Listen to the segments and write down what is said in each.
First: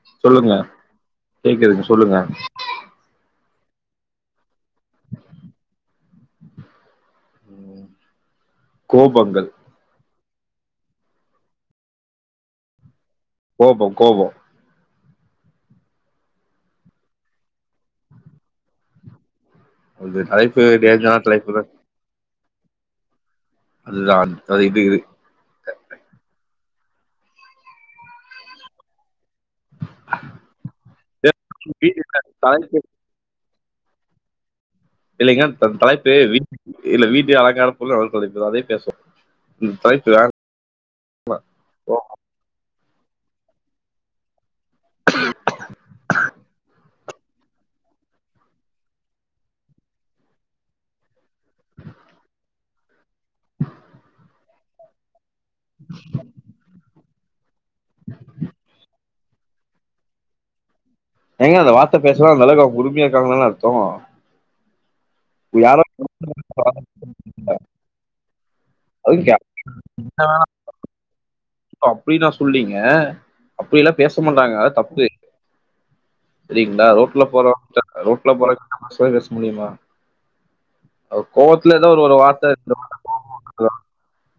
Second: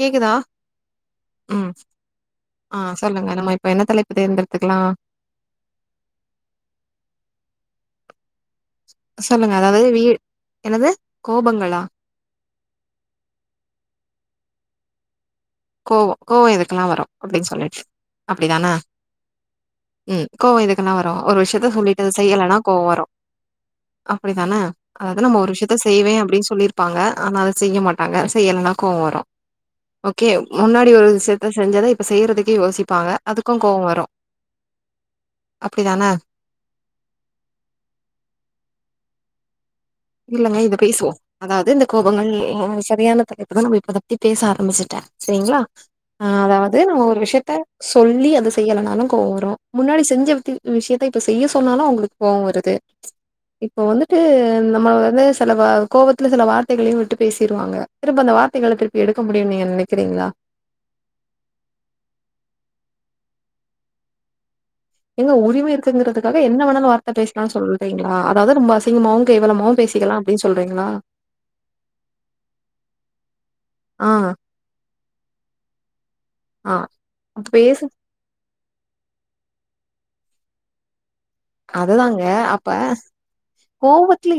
கேக்குதா சொல்லுங்க கேக்குதுங்க சொல்லுங்க ப்ப என்ன தலைப்பு தேர்ந்தெடுத்துக்லா கோபங்கள் சொல்லுங்க அதாது [unintelligible] என்னது கோபங்களா கோபம் கோவொ கோவொ கோவொ எதுக்கெல்லா வரு அப்டின்னு சொல்லிட்டு அப்டிதான அது உம் கோவொ தலைப்பு எதுக்குல்லா வரு டேஞ்சரான ஒரு தலைப்பு தான் விஷ்யத்த சொல்லிட்டு செய்யலனா கோவ் வரூ அதுதான் அப்புடிதான அது இது இது அதுல நம்ம ஒரு விஷ்யத்த செய்வே அப்டின் சொல்லி ப்பாங்க ஆனா அத செய்ய மாட்டாங்க செய்யலனா கோவ வரு கே முன்னாடி ஒரு விஷ்யத்த செஞ்சத இப்ப வீட்டுல செய்றதுக்கே தலைப்பு யோசிப்பாங்க அதுக் கு கோவ வரும் இல்லைங்க தன் தலைப்பே வீட் இல்ல வீட்டு அலங்கார போல [unintelligible] அதே பேசுவோ இல்லங்க இத பேசுவோ அதாது இந்த போ- கோபங்கள் [unintelligible] வியானத்த இப்பதா நம்ம‌ இப்பதபத்தி பேச ஆர ம்மிசுட்டே சேரிங்களா ஆ அதாவது நம்ம ஒரு விஷ்யத்த சொல்லி அத செய்யலனாலு கோவ வரு முன்னாடி செஞ்ச வித்து விஷ்யத்த இப்ப செய்ய சொன்னாலு அவுங்களுக் கோவ வருது இப்போ வந்துட்டு நம்ம வந்து செல வ கோவத்துல செல வார்த்தைகளையு விட்டு பேசிருவாங்க திருப்ப அந்த வார்த்தைகள திருப்பி எடுக்க முடியுன் நீங்க நெனைக்கிறீங்களா ஏங்க அந்த வார்த்த பேசுரோ அந்த அளவுக்கு அவுங்க உறுமையா இருக்காங்கதான அர்த்தோ எங்க உரிமை இருக்குங்குறதுக்காக என்ன வெனாலு வார்த்த பேசிக்கிலா சொல்றீங்களா அதாவது ரொம்ப அதுவும் அசிங்கமாவு கேவலமாவு பேசிக்கலா அப்டின் சொல்றீங்ளா அப்டி நா சொல்லீங்க அப்டியெல்லா ஆ, பேச மாட்டாங்க அது தப்பு ஆ செரிங்ளா ரோட்ல அப்ப போறொ பேசு ரோட்ல போற [unintelligible] முடியுமா அ கோவத்ல எதொ ஒரு ஒரு அதுதாங்க வார்த்த [unintelligible]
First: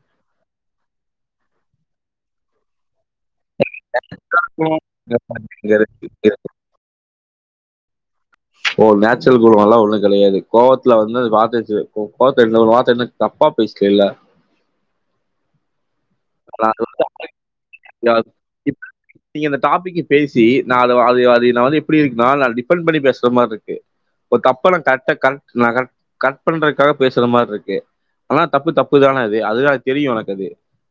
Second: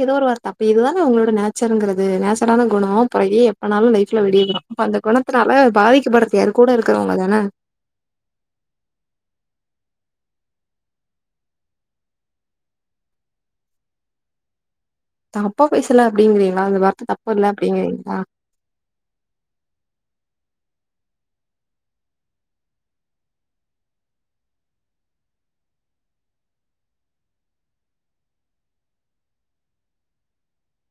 தோ ஒரு வார்த்த அப்ப இதுதான ஒங்ளோட நேச்சருங்கிறது நேச்சரான குணோ [unintelligible] எப்பனாலு லைஃப்ல விடியதுதா தான். ப அந்த இங்க கொணத்துனால இருக்கு, இங்க இருக்கு, பாதிக்கப்பட்றது யாரு கூட இருக்குறவுங்க தான ஓ நேச்சுரல் குணொ எல்லா ஒண்ணு கெடையாது கோவத்துல வந்து வார்த்த [unintelligible] வார்த்த என்ன தப்பா பேசலல்ல தப்பா பேச சல அப்டிங்கிறீங்ளா அந்த வார்த்த தப்புல்ல அப்பிடிங்கிறீங்ளா நான் அது அது நான் வந்து எப்படி இருக்குனாலும் நான் டிபெண்ட் பண்ணி பேசுற மாதிரி இருக்கு ஒரு தப்ப நான் கரெகா கரெக் நான் கர கரெக்ட் பண்றதுக்காக பேசுற மாதிரி இருக்கு ஆனா தப்பு தப்பு தானே அது அதுன அது தெரியும் எனக்கு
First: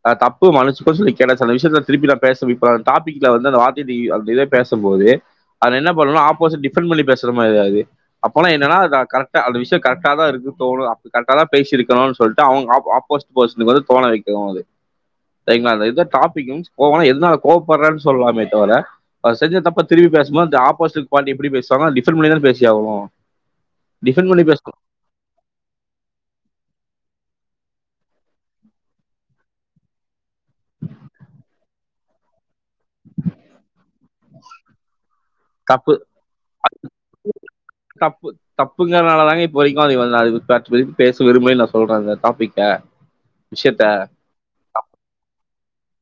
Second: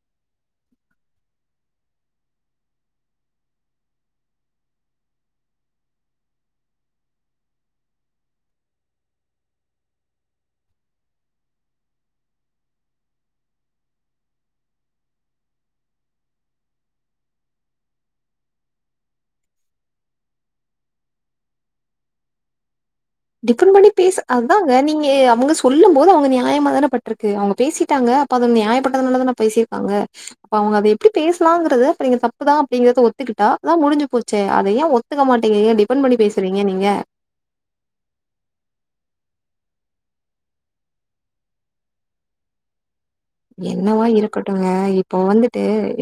அது தப்பு மனுசுக்கும் சொல்ல கடா செல விஷயல திருப்பில்ல பேச இப்பந்தபிக்ல வந்து அந்த வார்த்தை பேசும்போது அத என்ன பண்ணும் ஆப்போசிட் டிஃபண்ட் பண்ணி பேசுற மாதிரிாது அப்போல்லாம்னன்னா கரெகா அந்த விஷய கரெக்ட தான் இருக்குணும் கரக்டா தான் பேசிருக்கணும்னு சொல்லிட்டு அவங்க ஆப் ஆப்போசிட் பர்சனுக்கு வந்து தோண வைக்கனு அது செரிங்களா இத டாபிக் வந்து எதனால கோவப்படுறன்னு சொல்லலாமே தவிர அவ செஞ்ச தப்ப திருப்பி பேசும்போது அ ஆப்போசிட் பாரி எப்படி பேசுவாங்க டிஃபேன்ட் பண்ணி தான் பேசியாகனும் டிஃபன் பண்ணி பேச அதாங்க நீங்க அவங்க சொல்லும் போது அவங்க நியாயமா தானே பட்டிருக் அவங்க பேசிட்டாங்க அப்ப அத நியாயப்பட்டதுனால தான் நான் பேசியிருக்காங்க அப்ப அவங்க அத எப்படி பேசலாங்கறதுங்க தப்புதான் நீடிங்கத ஒத்துக்கிட்டா அதான் முடிஞ்சு போச்சே அத ஏன் ஒத்துக்க மாட்டீங்க ஏங்க தப்பு டிபெண்ட் பண்ணி பேசுறீங்க நீங்க தப்புங்கறதுனால தாங்க இப்போ வரைக்கும் அது வந்து வா பேச விரும்பேன்னு நான் சொல்றேன் இந்த டாபிக்க விஷயத்த என்னவா இருக்கட்டும்ங்க இப்போ வந்து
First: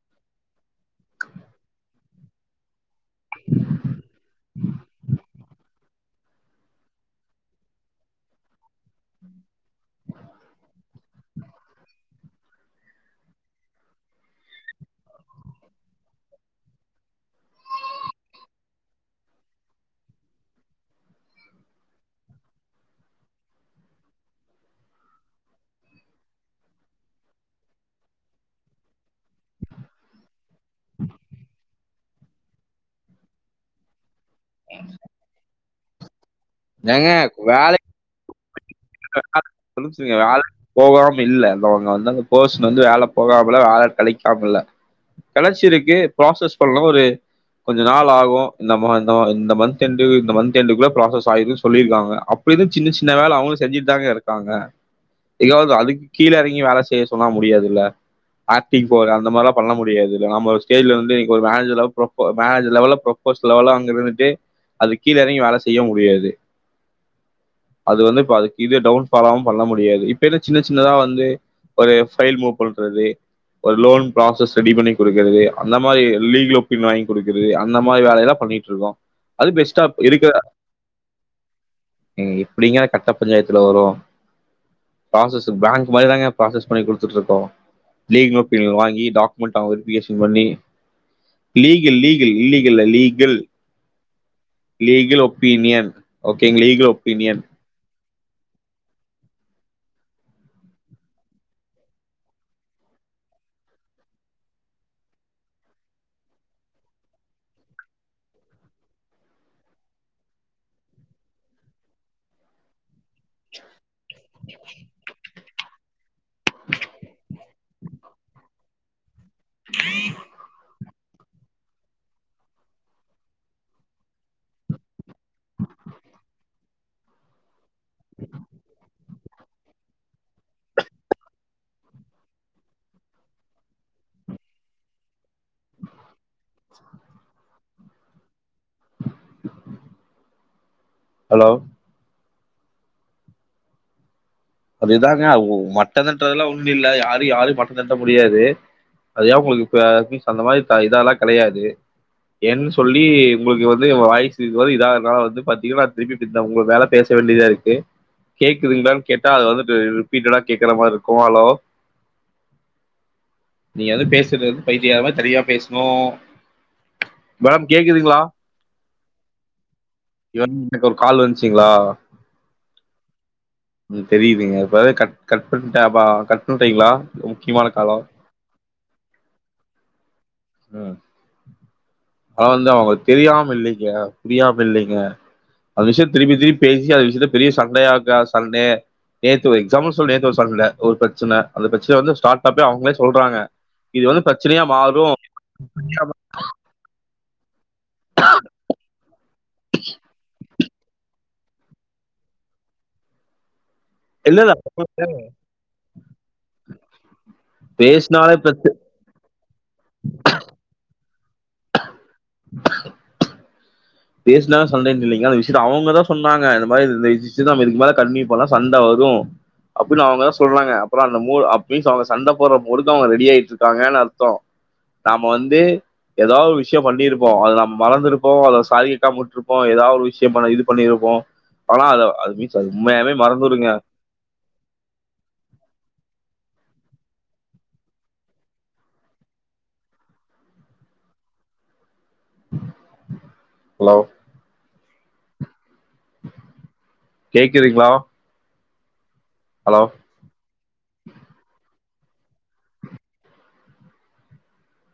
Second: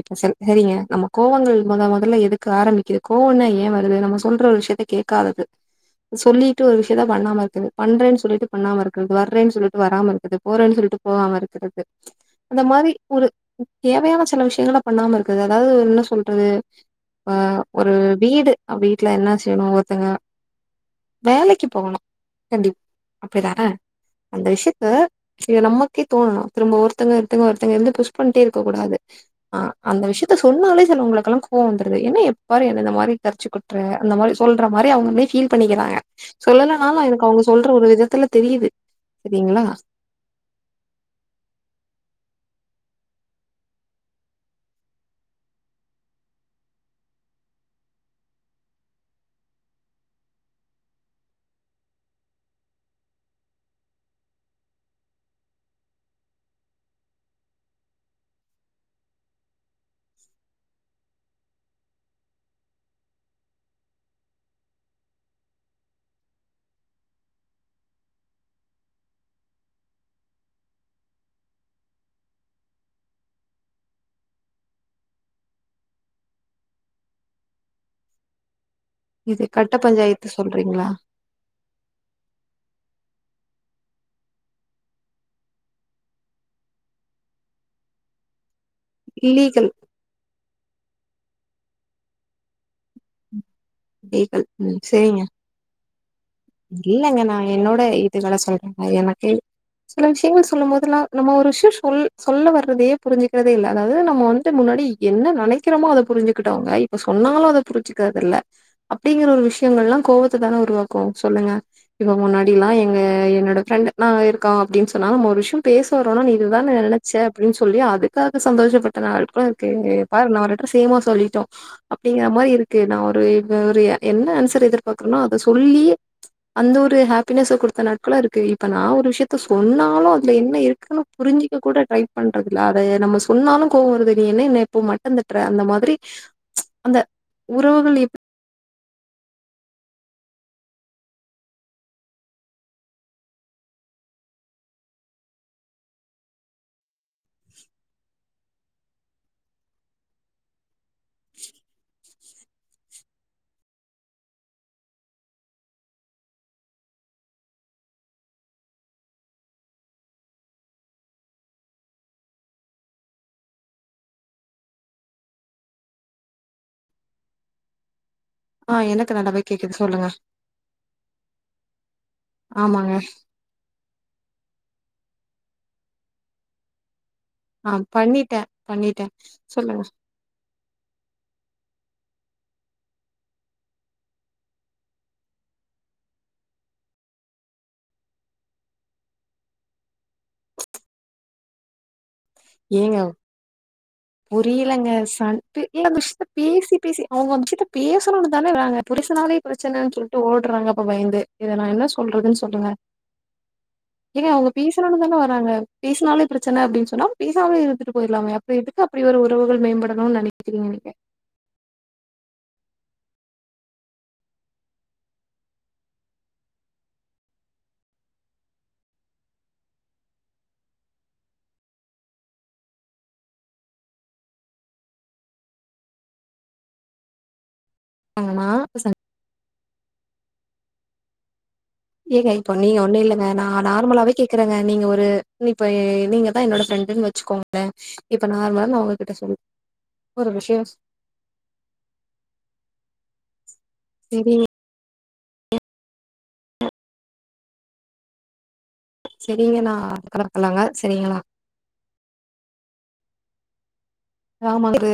இப்ப சரிங்க நம்ம கோவங்கள் முத முதல்ல எதுக்கு ஆரம்பிக்குது கோவம்னா ஏன் வருது நம்ம சொல்ற ஒரு விஷயத்த கே்காதது சொல்லிட்டு ஒரு விஷயத்தான் பண்ணாம இருக்குது பண்றேன்னு சொல்லிட்டு பண்ணாம இருக்கிறது வர்றேன்னு சொல்லிட்டு வராம இருக்குது போறேன்னு சொல்லிட்டு போகாம இருக்கிறது அந்த மாதிரி ஒரு தேவையான சில விஷயங்க பண்ணாம இருக்குது அதாவது என்ன சொல்றது ஆஹ் ஒரு வீடு வீட்டு என்ன செய்யணும் ஒருத்தங்க வேலைக்கு போகணும் கண்டிப்ப அப்படிதானே அந்த விஷயத்த ச நமக்கே தோணணும் திரும்ப ஒருத்தங்க ஒருத்தங்க ஒருத்தங்க இருந்து புஷ் பண்ணிட்டே இருக்க கூடாது ஆஹ் அந்த விஷயத்த சொன்னாலே சில உங்களுக்குெல்லாம் கோவம் வந்தது ஏா எப்பாரு என் இந்த மாரி கரச்சிகுட்டுற அந்த மாரி சொல்ற மாரி அவங்கலே பீல் பண்ணிக்றாங்க [inaudible] ஏங்க தெரியுது சரிங்களா வேலைச்சுருங்க வேலை போகாம இல்ல ங்கர் வந்து வேலை போகாமல வேலை கிடைிக்காம இல்ல கிடைச்ச இருக்கு ப்சஸ் பண்ணலாம் ஒரு கொஞ்சம் நாள் ஆகும் இந்த மன்த்எண்டுகுள்ள ப சொல்லிருக்காங்க அப்படித சின்ன சின்ன வேலை அவங்கும் செஞ்சுட்டு தாங்க இருக்காங்க அதுக்கு கீழே இறங்கி வேலை செய்ய சொன்ன முடியாது இல்ல ஆக்டிங் போ அந்த மாதிராம் பண்ண முடியாது நம்ம ஒரு்டேஜல ஒருஜர் ரோஸ் லல அங்க இருந்துட்டு அது கீழே இறங்கி வேலை செய்ய முடியாது அது வந்து அதுவும் டோவ்ன்பாள பண்ண முடியாது இப்ப சின்ன சின்னதா வந்து ஒருல் மூவ் பண்றது ஒரு லோன் பசஸ் ரெடி பண்ணிடுக்கது அந்த மாதிரி லீல் ஒப்ப வாங்கி குடுக்குிறது அந்த மாதிரி வேலைாம் பண்ணிட்டு இருக்கோம் இது கட்ட பஞ்சாயத்து சொல்றீங்க இ அப்படிங்க கட்ட பஞ்சாயத்துல வரும் ப்ரோஸ்ஸஸ் பேங்க் மாதிரி தான்கா ப்ரோஸ்ஸஸ் பண்ணி கொடுத்துட்டு இருக்கோம் வாங்கி டாக்குமெண்ட் இல்லீகல் அவங்க பிகேஷ் பண்ணி லீகல் லீகல் இல்லீகல் அ லீகல் உம் லீகல் சரிங்க ஒப்பீனியன் ஓகே லீக லீகல் ஒபீனியன் இது வேளை சொல்றாங்க எனக்கு சில விஷயங்கள் சொல்லும் போதெல்லாம் நம்ம ஒரு விஷயம் சொ சொல்ல வர்றதையே புரிஞ்சுக்கிறதே இல்லலை அதாவது நம்ம வந்துட்டு முன்னாடி என்ன நினைக்கிறோமோ அதை புரிஞ்சுகிட்டவங்க இப்ப சொன்னாலும் அதை புரிஞ்சுக்கிறது இல்ல அப்படிங்கிற ஒரு விஷயங்கள எல்லாம் கோவத்தை தானே உருவாக்கும் சொல்லுங்க இப்ப முன்னாடி எல்லாம் எங்க என்னோட ஃப்ரெண்ட் ந இருக்கம் அப்படின்னு சொன்னா நம்ம ஒரு விஷயம் பேச வரோன நீ இதுதான் நினைச்ச அப்படின்னு சொல்லி அதுக்காக சந்தோஷப்ப [inaudible] ங்க இருக்கு பாரு ந அவிட்ட சேமா சொல்லி அப்படிங்கிற மாதிரி இருக்கு நான் ஒரு என்ன ஓரு ஆன்சர் எதிர்பார்க்கறனோ அத சொல்லி அந்த ஒரு ஹாப்பினஸ்ஸ கொடுத் நாட்கள இருக்கு இப்ப நான் ஒரு த்த சொன்னாலும் இ என்ன இருக்குன்னு புரிஞ்சு கூட ட்ரை பண்றதுல்ல அதை நம்ம சொன்னாலும் கோவம்றது நீ என்ன என்ன இப்போ மட்ட தட்டுற அந்த மாதிரி ச்சு அந்த உறவுகள் எப் [inaudible] ஹலோ அது தாங்க மட்ட தட்றதெல்லா ஒண்ணு இல்ல யா யாரும் மட்ட தட்ட முடியாது அது ஏ உங்குளுக்கு இப்ப அந்த மாரி அது இதெல்லா கிடையாது என் சொல்லி உங்குளுக்கு வந்து வாய்ஸ்ஸு இதுவர இதாகுறனால வந்து பாத்தீங்கனா திருப்பி உங்க மேல பேச வேண்டியதா இருக்கு கேக்குதுங்களானு கே அது வந்துட்டு ரிப்பிட்டடா கேக்குற மாரி இருக்கும் ஹலோ நீயாது பேசிட்டு இரு பயித்தியகார மாரி தனியா பேசுணு மேம் கேக்குதுங்களா ஆ எனக்கு நல்லாவே கேக்குது சொல்லுங்க இவன் எனக்கு ஒரு கால் வந்துச்சுங்களா ஆமாங்க நீங்க இப்ப ஏதும் கட் பன்னிடீங்களா ஆ பண்ணிட்டே பண்ணிட்டே சொல்லுங்க அதா வந்து அவுங்க தெரியாம இல்லிங்க புரியாம இல்லிங்க அந்த விஷயம் திருப்பி திருப்பி பேசி அந்த விஷயத்த பெரிய சண்டையாக்கா சண்டை நேத்து ஒரு எக்ஸாம்பிள் சொல் நேத்து ஒரு பிரச்சனை அந்த பிரச்சன வந்து ஸாஃட்டா போய் அவுங்களே ஏங்க சொல்றாங்க இது வந்து பிரச்சனையா புரியலங்க மாறும் அவுங்க அந்த விசயத்த பேசணு தானே வறாங்க பேசனாலே பிரச்சனைனு சொல்லிட்டு ஓடுறாங்க அப்ப பயந்து இத நா என்னனு சொல்றது சொல்லுங்க ஏங்க இல்ல அவுங்க இல்ல பேசணு தான வராங்க பேசுனாலே பிரச்சனை அப்டினு சொன்னா பேசாமயே இருத்துட்டு பேசினாலே போயிருலாமே அப்றோ பிரச்ச எதுக்கு அப்டி ஒரு உறவுகள் மேம்படணும்னு நனைக்கிறீங்க நீங்க [inaudible] பேசுனால சண்டனு சொன்னீங்க அந்த விஷயத்த அவுங்க தா சொன்னாங்க இந்த மாரி விஷயத்த இதுக்கு மேல கண்டுன்யூ பண்ணா சண்ட வரு அப்டினு அவுங்க தா சொல்றாங்க அப்றோ அவுங்க அப்பயூ சண்ட போடுற மூடுக்கு அவுங்க ரெடி ஆயிட்டு இருக்காங்கனு அர்த்தோ நாம வந்து ஏதாவது ஒரு விஷயோ பண்ணிருப்போ அது நம்ம மறந்து இருப்போ ஆனா காது ச- கேக்காம விட்ருப்போம் ஏதாவது ஒரு விஷயம் இது பண்ணிருப்போ ஏங்க இப்போ நீங்க ஒண்ணு இல்லங்க நா நார்மலாவே கேக்குறங்க நீங்க ஒரு இப்ப நீங்க தா என்னோட ஃரெண்டுனு வச்சுக்கோங்களே இப்ப நார்மலா நா உங்ககிட்ட சொல்ல ஒரு விஷயோ ஹலோ சரிங் கேக்குறீங்களா சரிங்கண்ணா அக்காலா இருக்குறாங்க சரிங்களா ஆமாந்து